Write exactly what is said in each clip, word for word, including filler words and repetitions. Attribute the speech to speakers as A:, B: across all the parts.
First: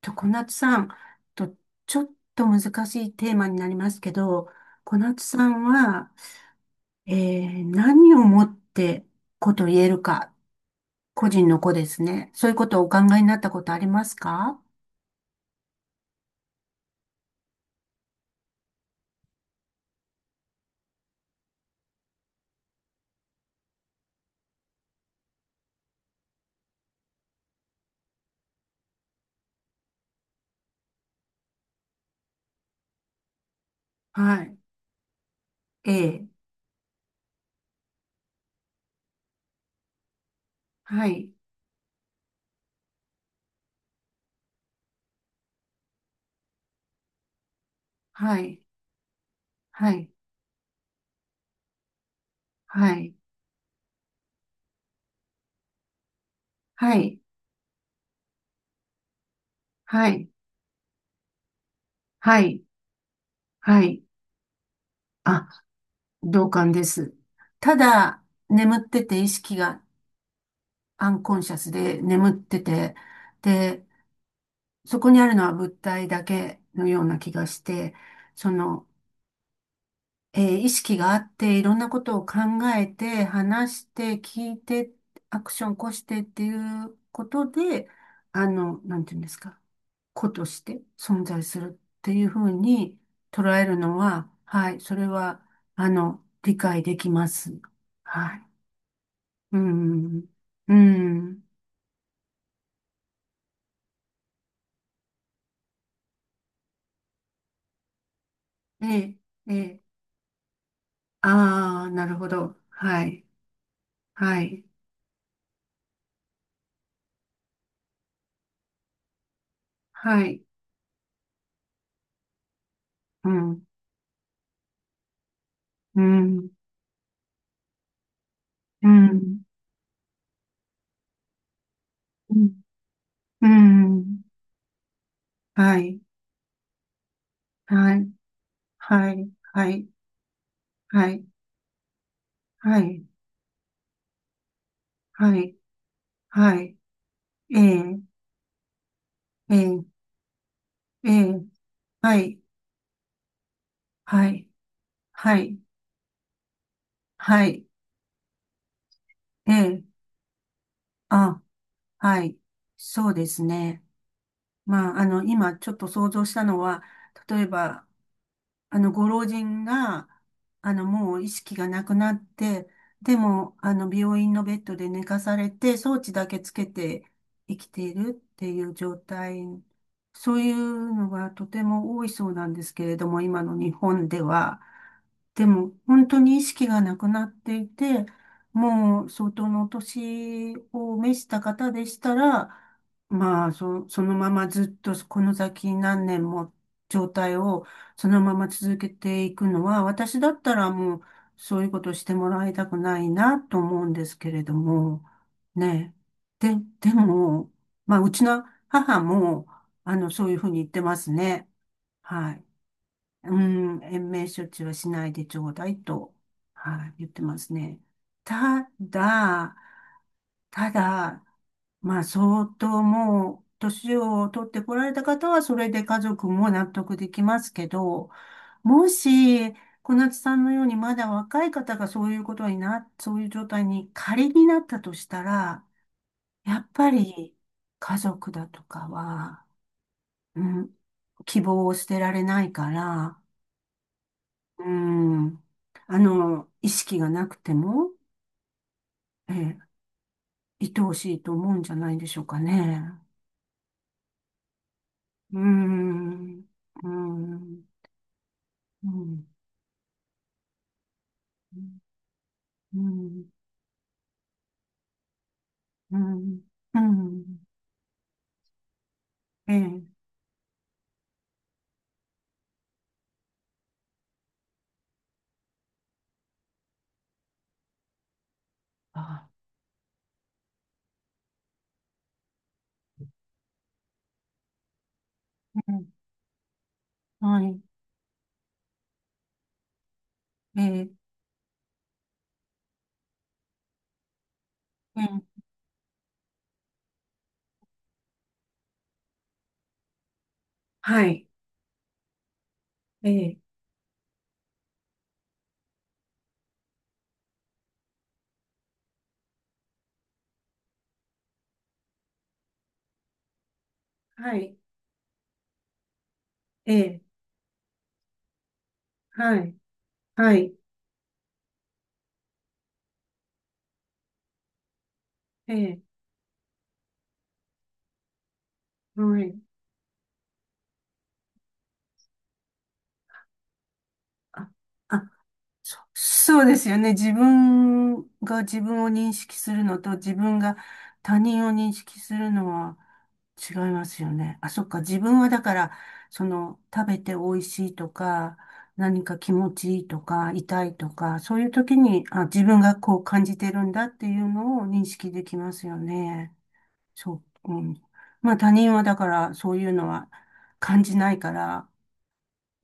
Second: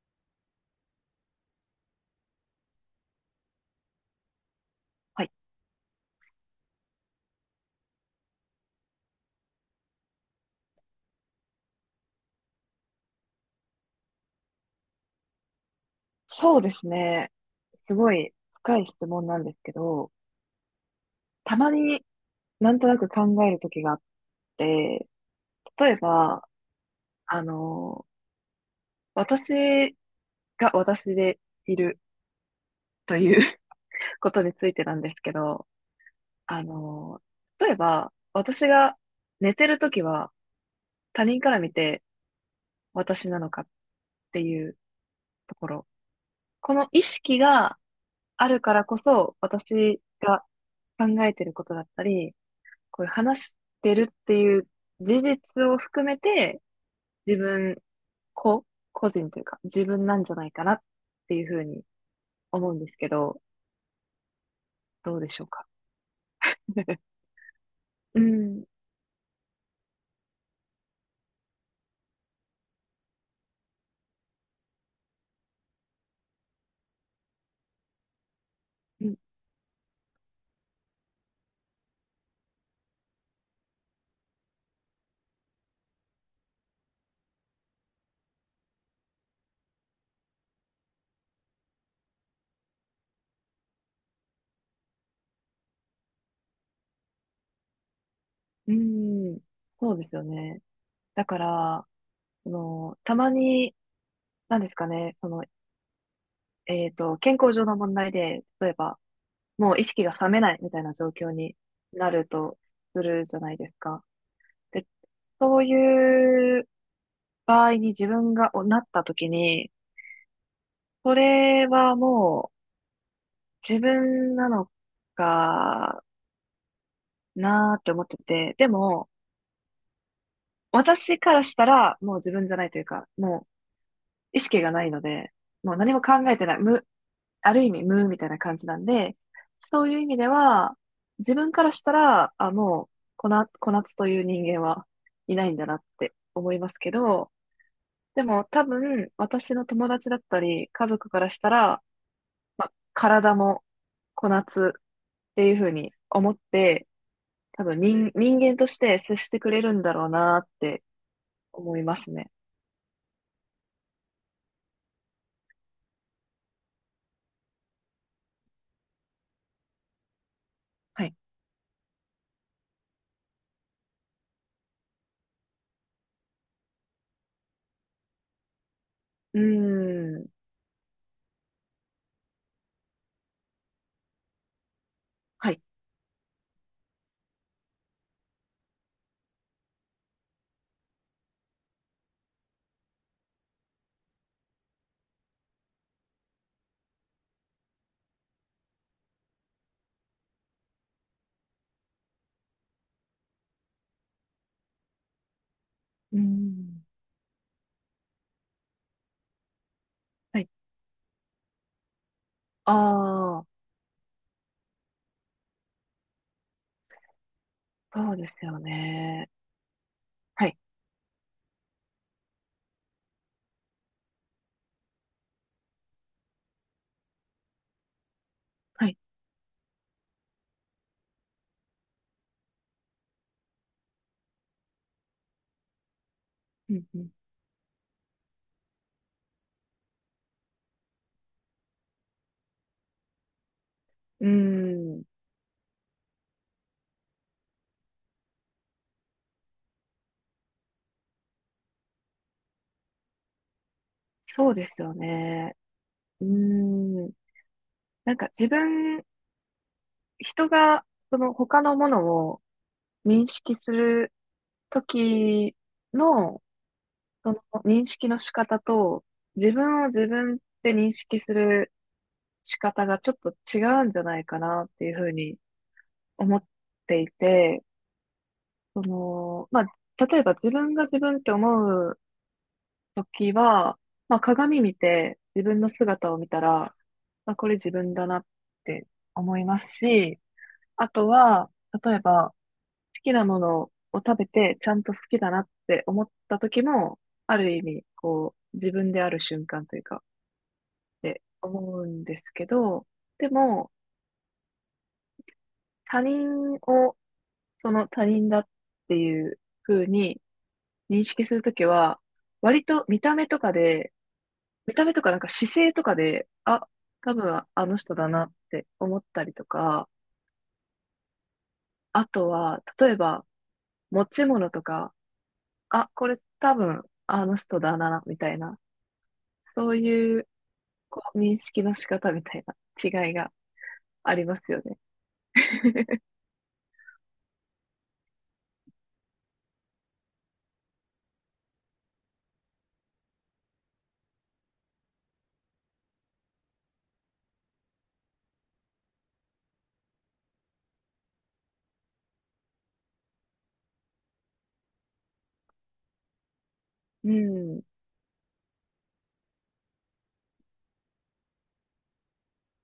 A: と、小夏さん、と、ちょっと難しいテーマになりますけど、小夏
B: はい。
A: さんは、えー何をもって子と言えるか、個人の子ですね。そういうことをお考えになったことありますか？
B: そうですね。すごい深い質問なんですけど、たまになんとなく考える時があって、例えば、あの、私が私でいるという こと
A: は
B: に
A: い。
B: ついてなんですけど、
A: ええ。
B: あの、例えば、私が寝てる時は
A: は
B: 他
A: い。
B: 人から見て私なのかっていうところ。この意識が
A: は
B: あ
A: い。
B: るからこそ、
A: は
B: 私
A: い。
B: が考えてることだったり、
A: は
B: こういう
A: い。
B: 話してるっていう事実を含めて、
A: はい。
B: 自分、個、個人というか、自分
A: は
B: なん
A: い。
B: じゃないかなっていうふうに
A: はい。
B: 思うんですけど、
A: はい。
B: どうでしょう
A: あ、
B: か。
A: 同感で す。た
B: う
A: だ、
B: ん、
A: 眠ってて意識がアンコンシャスで眠ってて、で、そこにあるのは物体だけのような気がして、その、
B: うん、
A: えー意識があって、いろんなことを考えて、話して、聞いて、アクション起こしてっていうことで、あの、なんていうんですか、個として存在するっていうふうに捉えるのは、はい、それは、あの、理解できます。はい。
B: うん、
A: う
B: そうですよ
A: ん。
B: ね。
A: う
B: だか
A: ん。
B: ら、その、たまに、なんですかね、その、えっと、健康上の問題で、例え
A: え
B: ば、
A: え、え
B: も
A: え。
B: う意識が覚めないみたいな状況に
A: ああ、な
B: な
A: る
B: る
A: ほど。
B: とす
A: はい。
B: るじゃないですか。
A: はい。
B: で、そういう場合に自分がおなった時に、
A: はい。
B: これはも
A: うん、
B: う自分なの
A: う
B: か
A: ん、
B: なーって思ってて、で
A: う
B: も、
A: ん、
B: 私からしたらもう自
A: う
B: 分じゃ
A: ん、
B: ないというか、も
A: うん、
B: う意識がないので、もう
A: は
B: 何
A: い、
B: も考えてない、無、ある意味
A: は
B: 無
A: い、
B: みたいな感じなん
A: は
B: で、
A: い、は
B: そ
A: い、
B: ういう意味では、
A: はい、
B: 自分からしたら、あ、
A: は
B: もう、
A: い、
B: こな、小夏という人間は
A: は
B: いない
A: い、
B: んだなって思い
A: は
B: ま
A: い、
B: すけど、
A: ええ、
B: でも多分、私
A: え
B: の
A: え、
B: 友達だったり、家族
A: え
B: からし
A: え、
B: たら、
A: はい、
B: まあ、体も
A: は
B: こな
A: い、
B: つっ
A: は
B: ていう
A: い、
B: ふうに思って、
A: は
B: 多
A: い、
B: 分人、人間として接してく
A: え
B: れるん
A: え、
B: だろうなって
A: あ、
B: 思います
A: は
B: ね。
A: い、そうですね。まあ、あの、今ちょっと想像したのは、例えば、あの、ご老人が、あの、
B: はい。
A: もう意識がなくなって、でも、あの、病院のベッドで寝かされて、装置だけつけて生きているっていう状
B: う
A: 態、
B: ーん。
A: そういうのがとても多いそうなんですけれども、今の日本では。で
B: はい。
A: も、本当に意識がなくなっていて、もう相当のお年を召した方でしたら、まあ、そ、そのままずっとこの先何年も状態をそのまま続けていくのは、私だったらもうそういうことしてもらいたくないなと思うんですけれども、ね
B: うー
A: え。
B: ん。
A: で、でも、まあ、うちの母も、あの、そういう
B: は
A: ふ
B: い。
A: うに言ってますね。はい。
B: あ
A: う
B: あ、
A: ん、延命処置はしないでちょうだいと、はい、言ってますね。
B: そうですよ
A: た
B: ね。
A: だ、
B: はい。
A: ただ、まあ、相当もう、年を取ってこられた方は、それで家族も納得できますけど、
B: は
A: も
B: い。
A: し、小夏さんのようにまだ若い方がそういうことにな、そういう状態に仮になったとしたら、やっ
B: うん
A: ぱ
B: う
A: り家族だとかは、うん、希望を捨てられないから、
B: ん。う
A: う
B: ーん。
A: ん、あの、意識がなくても、ええ、愛おしいと思うんじゃないでしょうかね。
B: そうですよ
A: う
B: ね。うー
A: ん、う
B: ん。
A: ん
B: なんか自
A: う
B: 分、
A: ん。
B: 人が、その
A: う
B: 他の
A: ん。
B: ものを認識するとき
A: うん。
B: の、
A: う
B: その
A: ん。
B: 認識の仕方と、自
A: え
B: 分
A: え。
B: を自分って認識する仕方がちょっと違うんじゃないかなっていうふうに思っていて、そ
A: あ、
B: の、まあ、例えば自分が自分って思うときは、まあ、鏡見て自分の
A: ええ、
B: 姿を見たら、あ、
A: は
B: これ
A: い。
B: 自分だなって思いますし、
A: え
B: あ
A: え。
B: とは、例えば、好きなものを食べてちゃんと好
A: え
B: きだな
A: え。
B: って思った時も、ある意味、こう、自分である瞬間というか、っ
A: は
B: て
A: い。
B: 思うんですけど、で
A: ええ。
B: も、他人をその他人だっていう風に認識するときは、割と見た目とかで、
A: はい。
B: 見た目とかなんか姿勢とかで、あ、
A: ええ。
B: 多分あの人だなって思ったり
A: は
B: と
A: い。
B: か、
A: はい。
B: あとは、例えば持ち物とか、
A: え
B: あ、
A: え。
B: これ多分あの人だな、みたいな、
A: はい。
B: そういうこう認識の仕方みたいな違いがありま
A: あ、
B: すよね。
A: あ、そそうですよね。自分が自分を認識するのと自分が他人を認識するのは違いますよね。あ、そっか。自分はだから、その食べて美味しいとか、何か気持ちいいとか、痛いとか、そういう時に、あ、自分がこう感じてるんだっていうのを認識できますよね。
B: う
A: そう、う
B: ん、
A: ん。まあ他人はだからそういうのは感じないから、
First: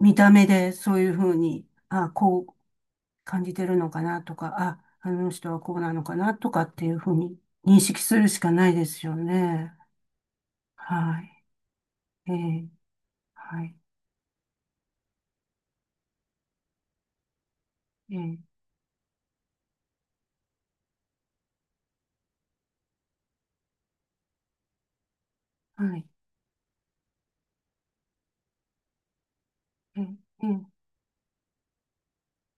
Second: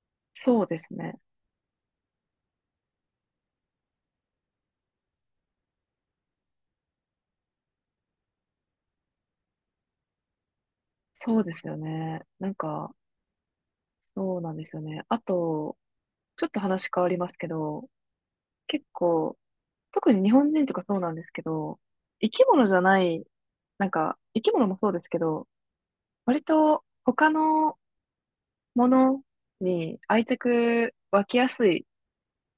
A: 見た目
B: そう
A: で
B: です
A: そういう
B: ね。
A: ふうに、あ、こう、感じてるのかなとか、あ、あの人はこうなのかなとかっていうふうに認識するしかないですよね。は
B: そ
A: い。
B: うですよね。
A: え
B: なん
A: ー、
B: か、
A: はい。
B: そうなんですよね。あと、ちょっと話変わりますけど、
A: えー、
B: 結構、特に日本人とかそうなんですけど、生き物じゃない、なんか、生き物もそうですけど、
A: はい。
B: 割と他のものに
A: えー、
B: 愛
A: えー
B: 着湧きやすい、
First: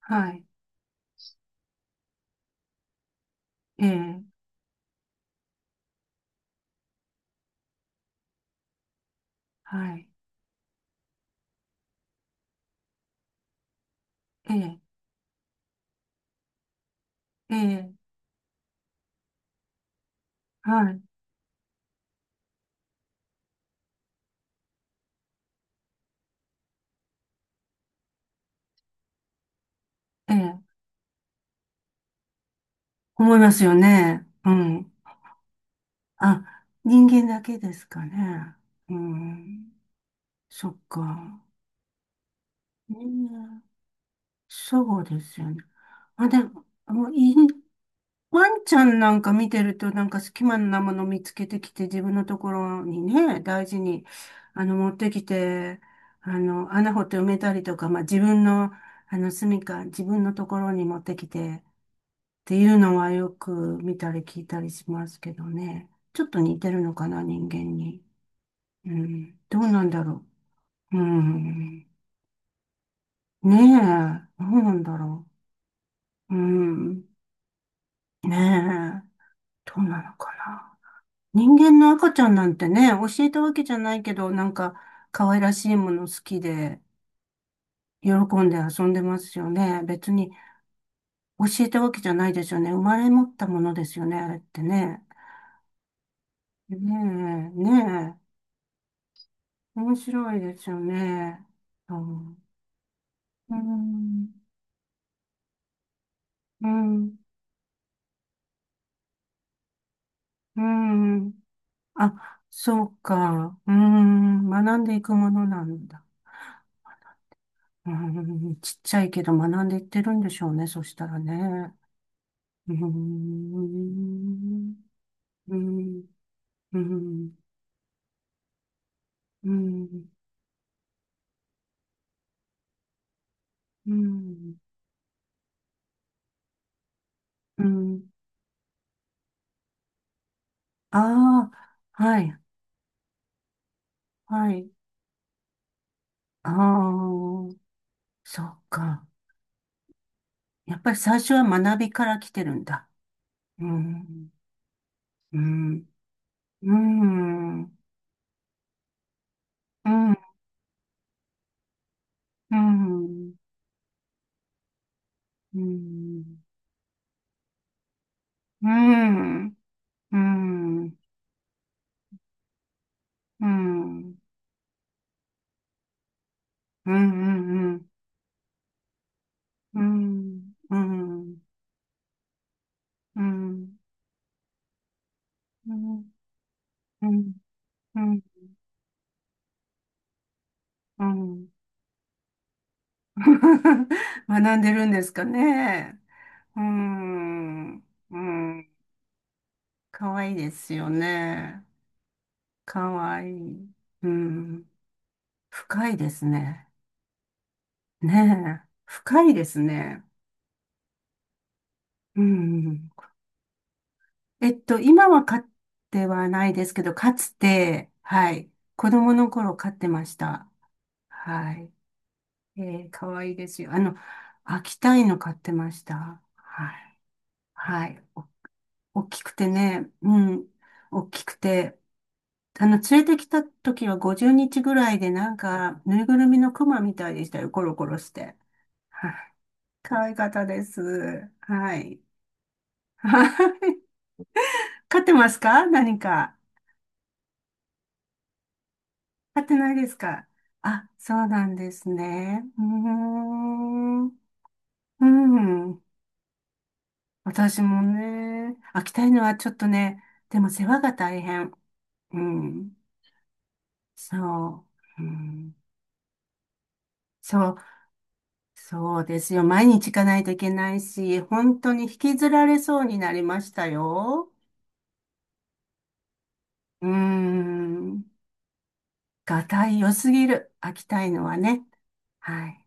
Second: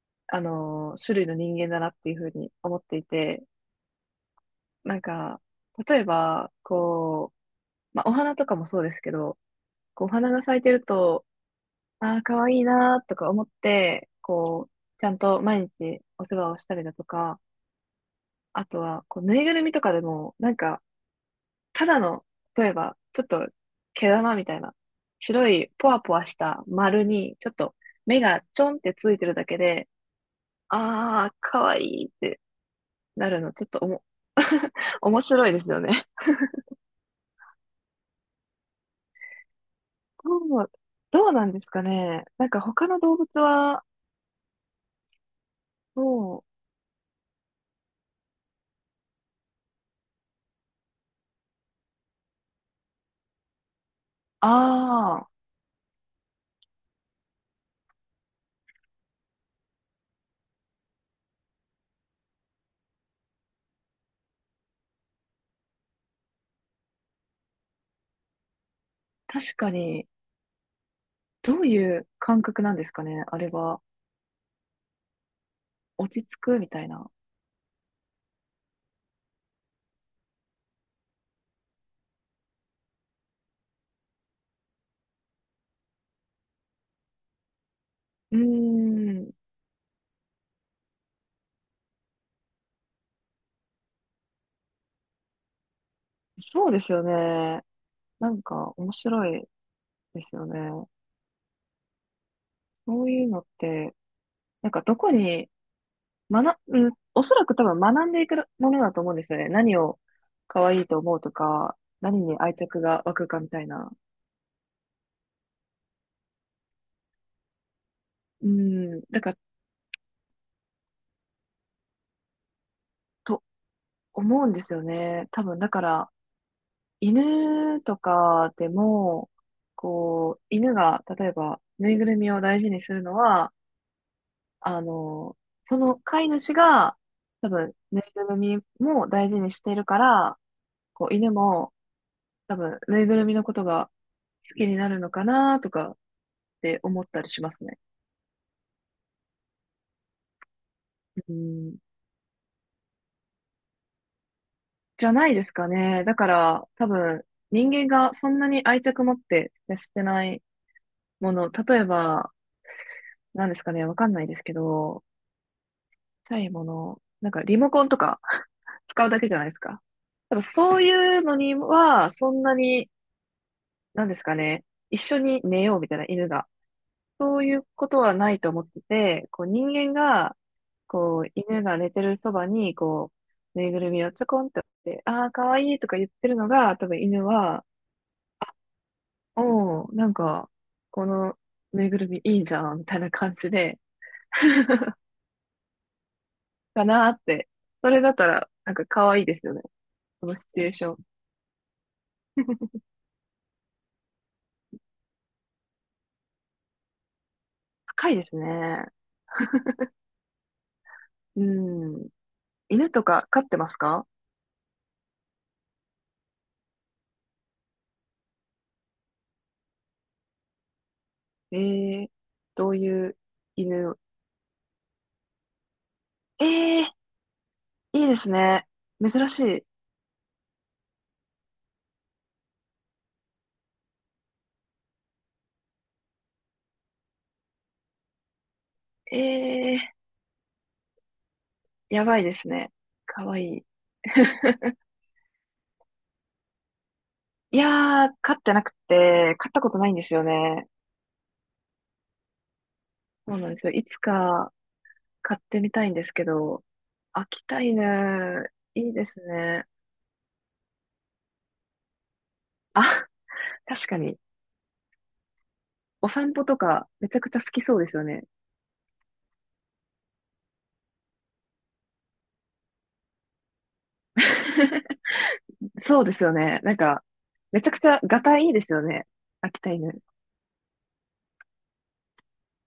A: は
B: あ
A: い。
B: の、種類の人間だなっていうふうに思っていて、
A: えー、
B: なんか、例えば、こう、まあ、お花とかもそうですけど、
A: は
B: こ
A: い。
B: う、お花が咲いてると、ああ、可愛いいなーとか思って、
A: え
B: こう、
A: ー、
B: ちゃんと毎日お世話をしたりだとか、
A: えー
B: あとは、こう、ぬいぐるみとかでも、なんか、
A: はい。
B: ただの、例えば、ちょっと、毛玉みたいな、白い、ポワポワした丸に、ちょっと、目がちょんってついてるだけで、
A: えー、
B: ああ、可愛いいってな
A: 思い
B: る
A: ま
B: の、ち
A: す
B: ょっ
A: よ
B: とおも、
A: ね。うん。
B: 面白いですよね。
A: あ、人間だけですかね。うん。
B: ど
A: そ
B: う、
A: っ
B: どう
A: か。
B: なんですかね。なんか、他
A: ね
B: の動物
A: え
B: は、
A: そうですよね。あ、
B: ど
A: で
B: う、
A: も、もういい、ワンちゃんなんか見てると、なんか隙間なもの見つけてきて、自分のところにね、大事に、あの、持って
B: あ
A: き
B: あ、
A: て、あの、穴掘って埋めたりとか、まあ、自分の、あの、住処、自分のところに持ってきて、っていうのはよく見たり聞いたりしますけどね。ちょっと似てるのかな、人間に。うん。
B: 確
A: ど
B: か
A: うなんだ
B: に、
A: ろう。う
B: どう
A: ん。
B: いう感覚なんですかね、あれ
A: ね
B: は。
A: え、どうなんだろ
B: 落ち着
A: う。う
B: くみたい
A: ん。
B: な。
A: ねえ、どうなのかな。人間の赤ちゃんなんてね、教えたわけじゃないけど、なんか可愛らしいもの好きで、喜
B: うー
A: んで遊んでま
B: ん、
A: すよね。別に教えたわけじゃないですよね。生まれ持ったものですよね、あれってね。
B: そう
A: ねえ、
B: ですよね。
A: ね
B: なんか面白い
A: え、面
B: です
A: 白い
B: よ
A: ですよ
B: ね。
A: ね。うん、
B: そういうのっ
A: う
B: て、
A: ん、
B: なんかどこに、学、
A: う
B: うん、
A: ん、
B: おそらく多分学んでいくものだと思うんですよね。何を
A: う
B: 可愛いと思う
A: ん、
B: とか、何に
A: あ、
B: 愛着
A: そう
B: が湧くかみ
A: か。
B: たい
A: う
B: な。
A: ん、学んでいくものなんだ。う
B: う
A: ん、ちっち
B: ん、
A: ゃい
B: だ
A: けど
B: から、
A: 学んでいってるんでしょうね、そしたらね。うー
B: と思うんで
A: ん、
B: すよね。多
A: うー
B: 分だか
A: ん、う
B: ら、
A: ーん、
B: 犬とかでも、
A: うーん、
B: こう、犬が例えばぬいぐるみを大事にするのは、
A: うーん、
B: あの、その飼い主が、多
A: うー
B: 分、ぬ
A: ん、
B: いぐるみも大事にしてるから、こう、犬
A: あ
B: も、
A: あ、はい、
B: 多分、ぬいぐるみのことが
A: は
B: 好き
A: い、
B: になるのかなとかっ
A: ああ、
B: て思ったりしますね。
A: そっか。やっぱり最
B: う
A: 初は
B: ん。
A: 学びから来てるんだ。うーん、
B: じゃない
A: うー
B: ですか
A: ん、
B: ね。だか
A: う
B: ら、
A: ー
B: 多分、
A: ん、
B: 人
A: う
B: 間がそんなに愛着持って接
A: ー
B: して
A: ん、う
B: ないもの、例えば、
A: ーん、
B: 何ですかね、わかんないですけど、
A: うー
B: ちっ
A: ん、
B: ちゃいもの、なんかリモコンとか
A: うー
B: 使うだけじゃな
A: ん、
B: いで
A: う
B: すか。
A: ー
B: 多分そう
A: ん、う
B: いうのには、そんなに
A: ー
B: なん
A: ん、
B: ですかね、一緒に寝ようみたいな犬が。
A: うー
B: そういう
A: ん、うー
B: ことはないと思ってて、こう人間が、
A: ん、うー
B: こう
A: ん、
B: 犬が寝てるそばに、こ
A: うー
B: う、ぬい
A: ん、
B: ぐるみをちょこんって置いて、ああ、かわ
A: う
B: いいとか
A: ー
B: 言ってるのが、多分
A: ん、うー
B: 犬
A: ん、
B: は、
A: うーん、うーん、
B: おお、なんか、
A: う
B: こ
A: ー
B: の
A: ん、
B: ぬいぐるみいいじゃん、みたいな感じで、
A: 学んでるんですかね。うー
B: かなーって。
A: ん。
B: それだっ
A: う
B: たら、
A: ん。
B: なんかかわいいですよね。
A: かわ
B: こ
A: いい
B: のシ
A: で
B: チュエー
A: す
B: シ
A: よ
B: ョン。
A: ね。かわいい。うん。深いですね。
B: 高いです
A: ねえ。
B: ね。
A: 深いですね。
B: うん。
A: うん。
B: 犬とか飼ってますか？
A: えっと、今は飼ってはないですけど、かつて、はい。子供の頃飼ってました。は
B: え
A: い。
B: えー、
A: え
B: どう
A: ー、か
B: いう
A: わいいですよ。あの、
B: 犬、
A: 秋田犬飼ってました。
B: え
A: は
B: え
A: い。
B: ー、
A: はい。
B: いいですね。
A: 大き
B: 珍
A: く
B: し
A: て
B: い。
A: ね、うん、大きくて、あの、連れてきた時はごじゅうにちぐらいで、なんか、ぬいぐるみのクマみたいでしたよ、コロコロして。は
B: え
A: い。
B: えー、
A: 可愛かったです。はい。
B: やばいですね。か
A: は
B: わいい。
A: い。飼ってますか何か。
B: いやー、飼ってなくて、
A: 飼っ
B: 飼っ
A: て
B: たこ
A: ない
B: と
A: で
B: ないん
A: す
B: ですよ
A: か？
B: ね。
A: あ、そうなんですね。うー
B: そうなんですよ。いつ
A: ん。う
B: か飼ってみ
A: ん。
B: たいんですけど、秋田
A: 私も
B: 犬、
A: ね、飽
B: い
A: き
B: い
A: た
B: で
A: い
B: す
A: のはちょっ
B: ね。
A: とね、でも世話が大変。うん。
B: あ、確かに。
A: そう。うん、
B: お散歩とか、めちゃくちゃ好
A: そう、
B: きそうですよね。
A: そうですよ。毎日行かないといけないし、本当に引きずられそうになりましたよ。
B: そうですよね。なん
A: うー
B: か、めちゃくちゃ、
A: ん。
B: ガタイいいですよね。
A: が
B: 秋
A: た
B: 田
A: い良
B: 犬。
A: すぎる。秋田いのはね。はい。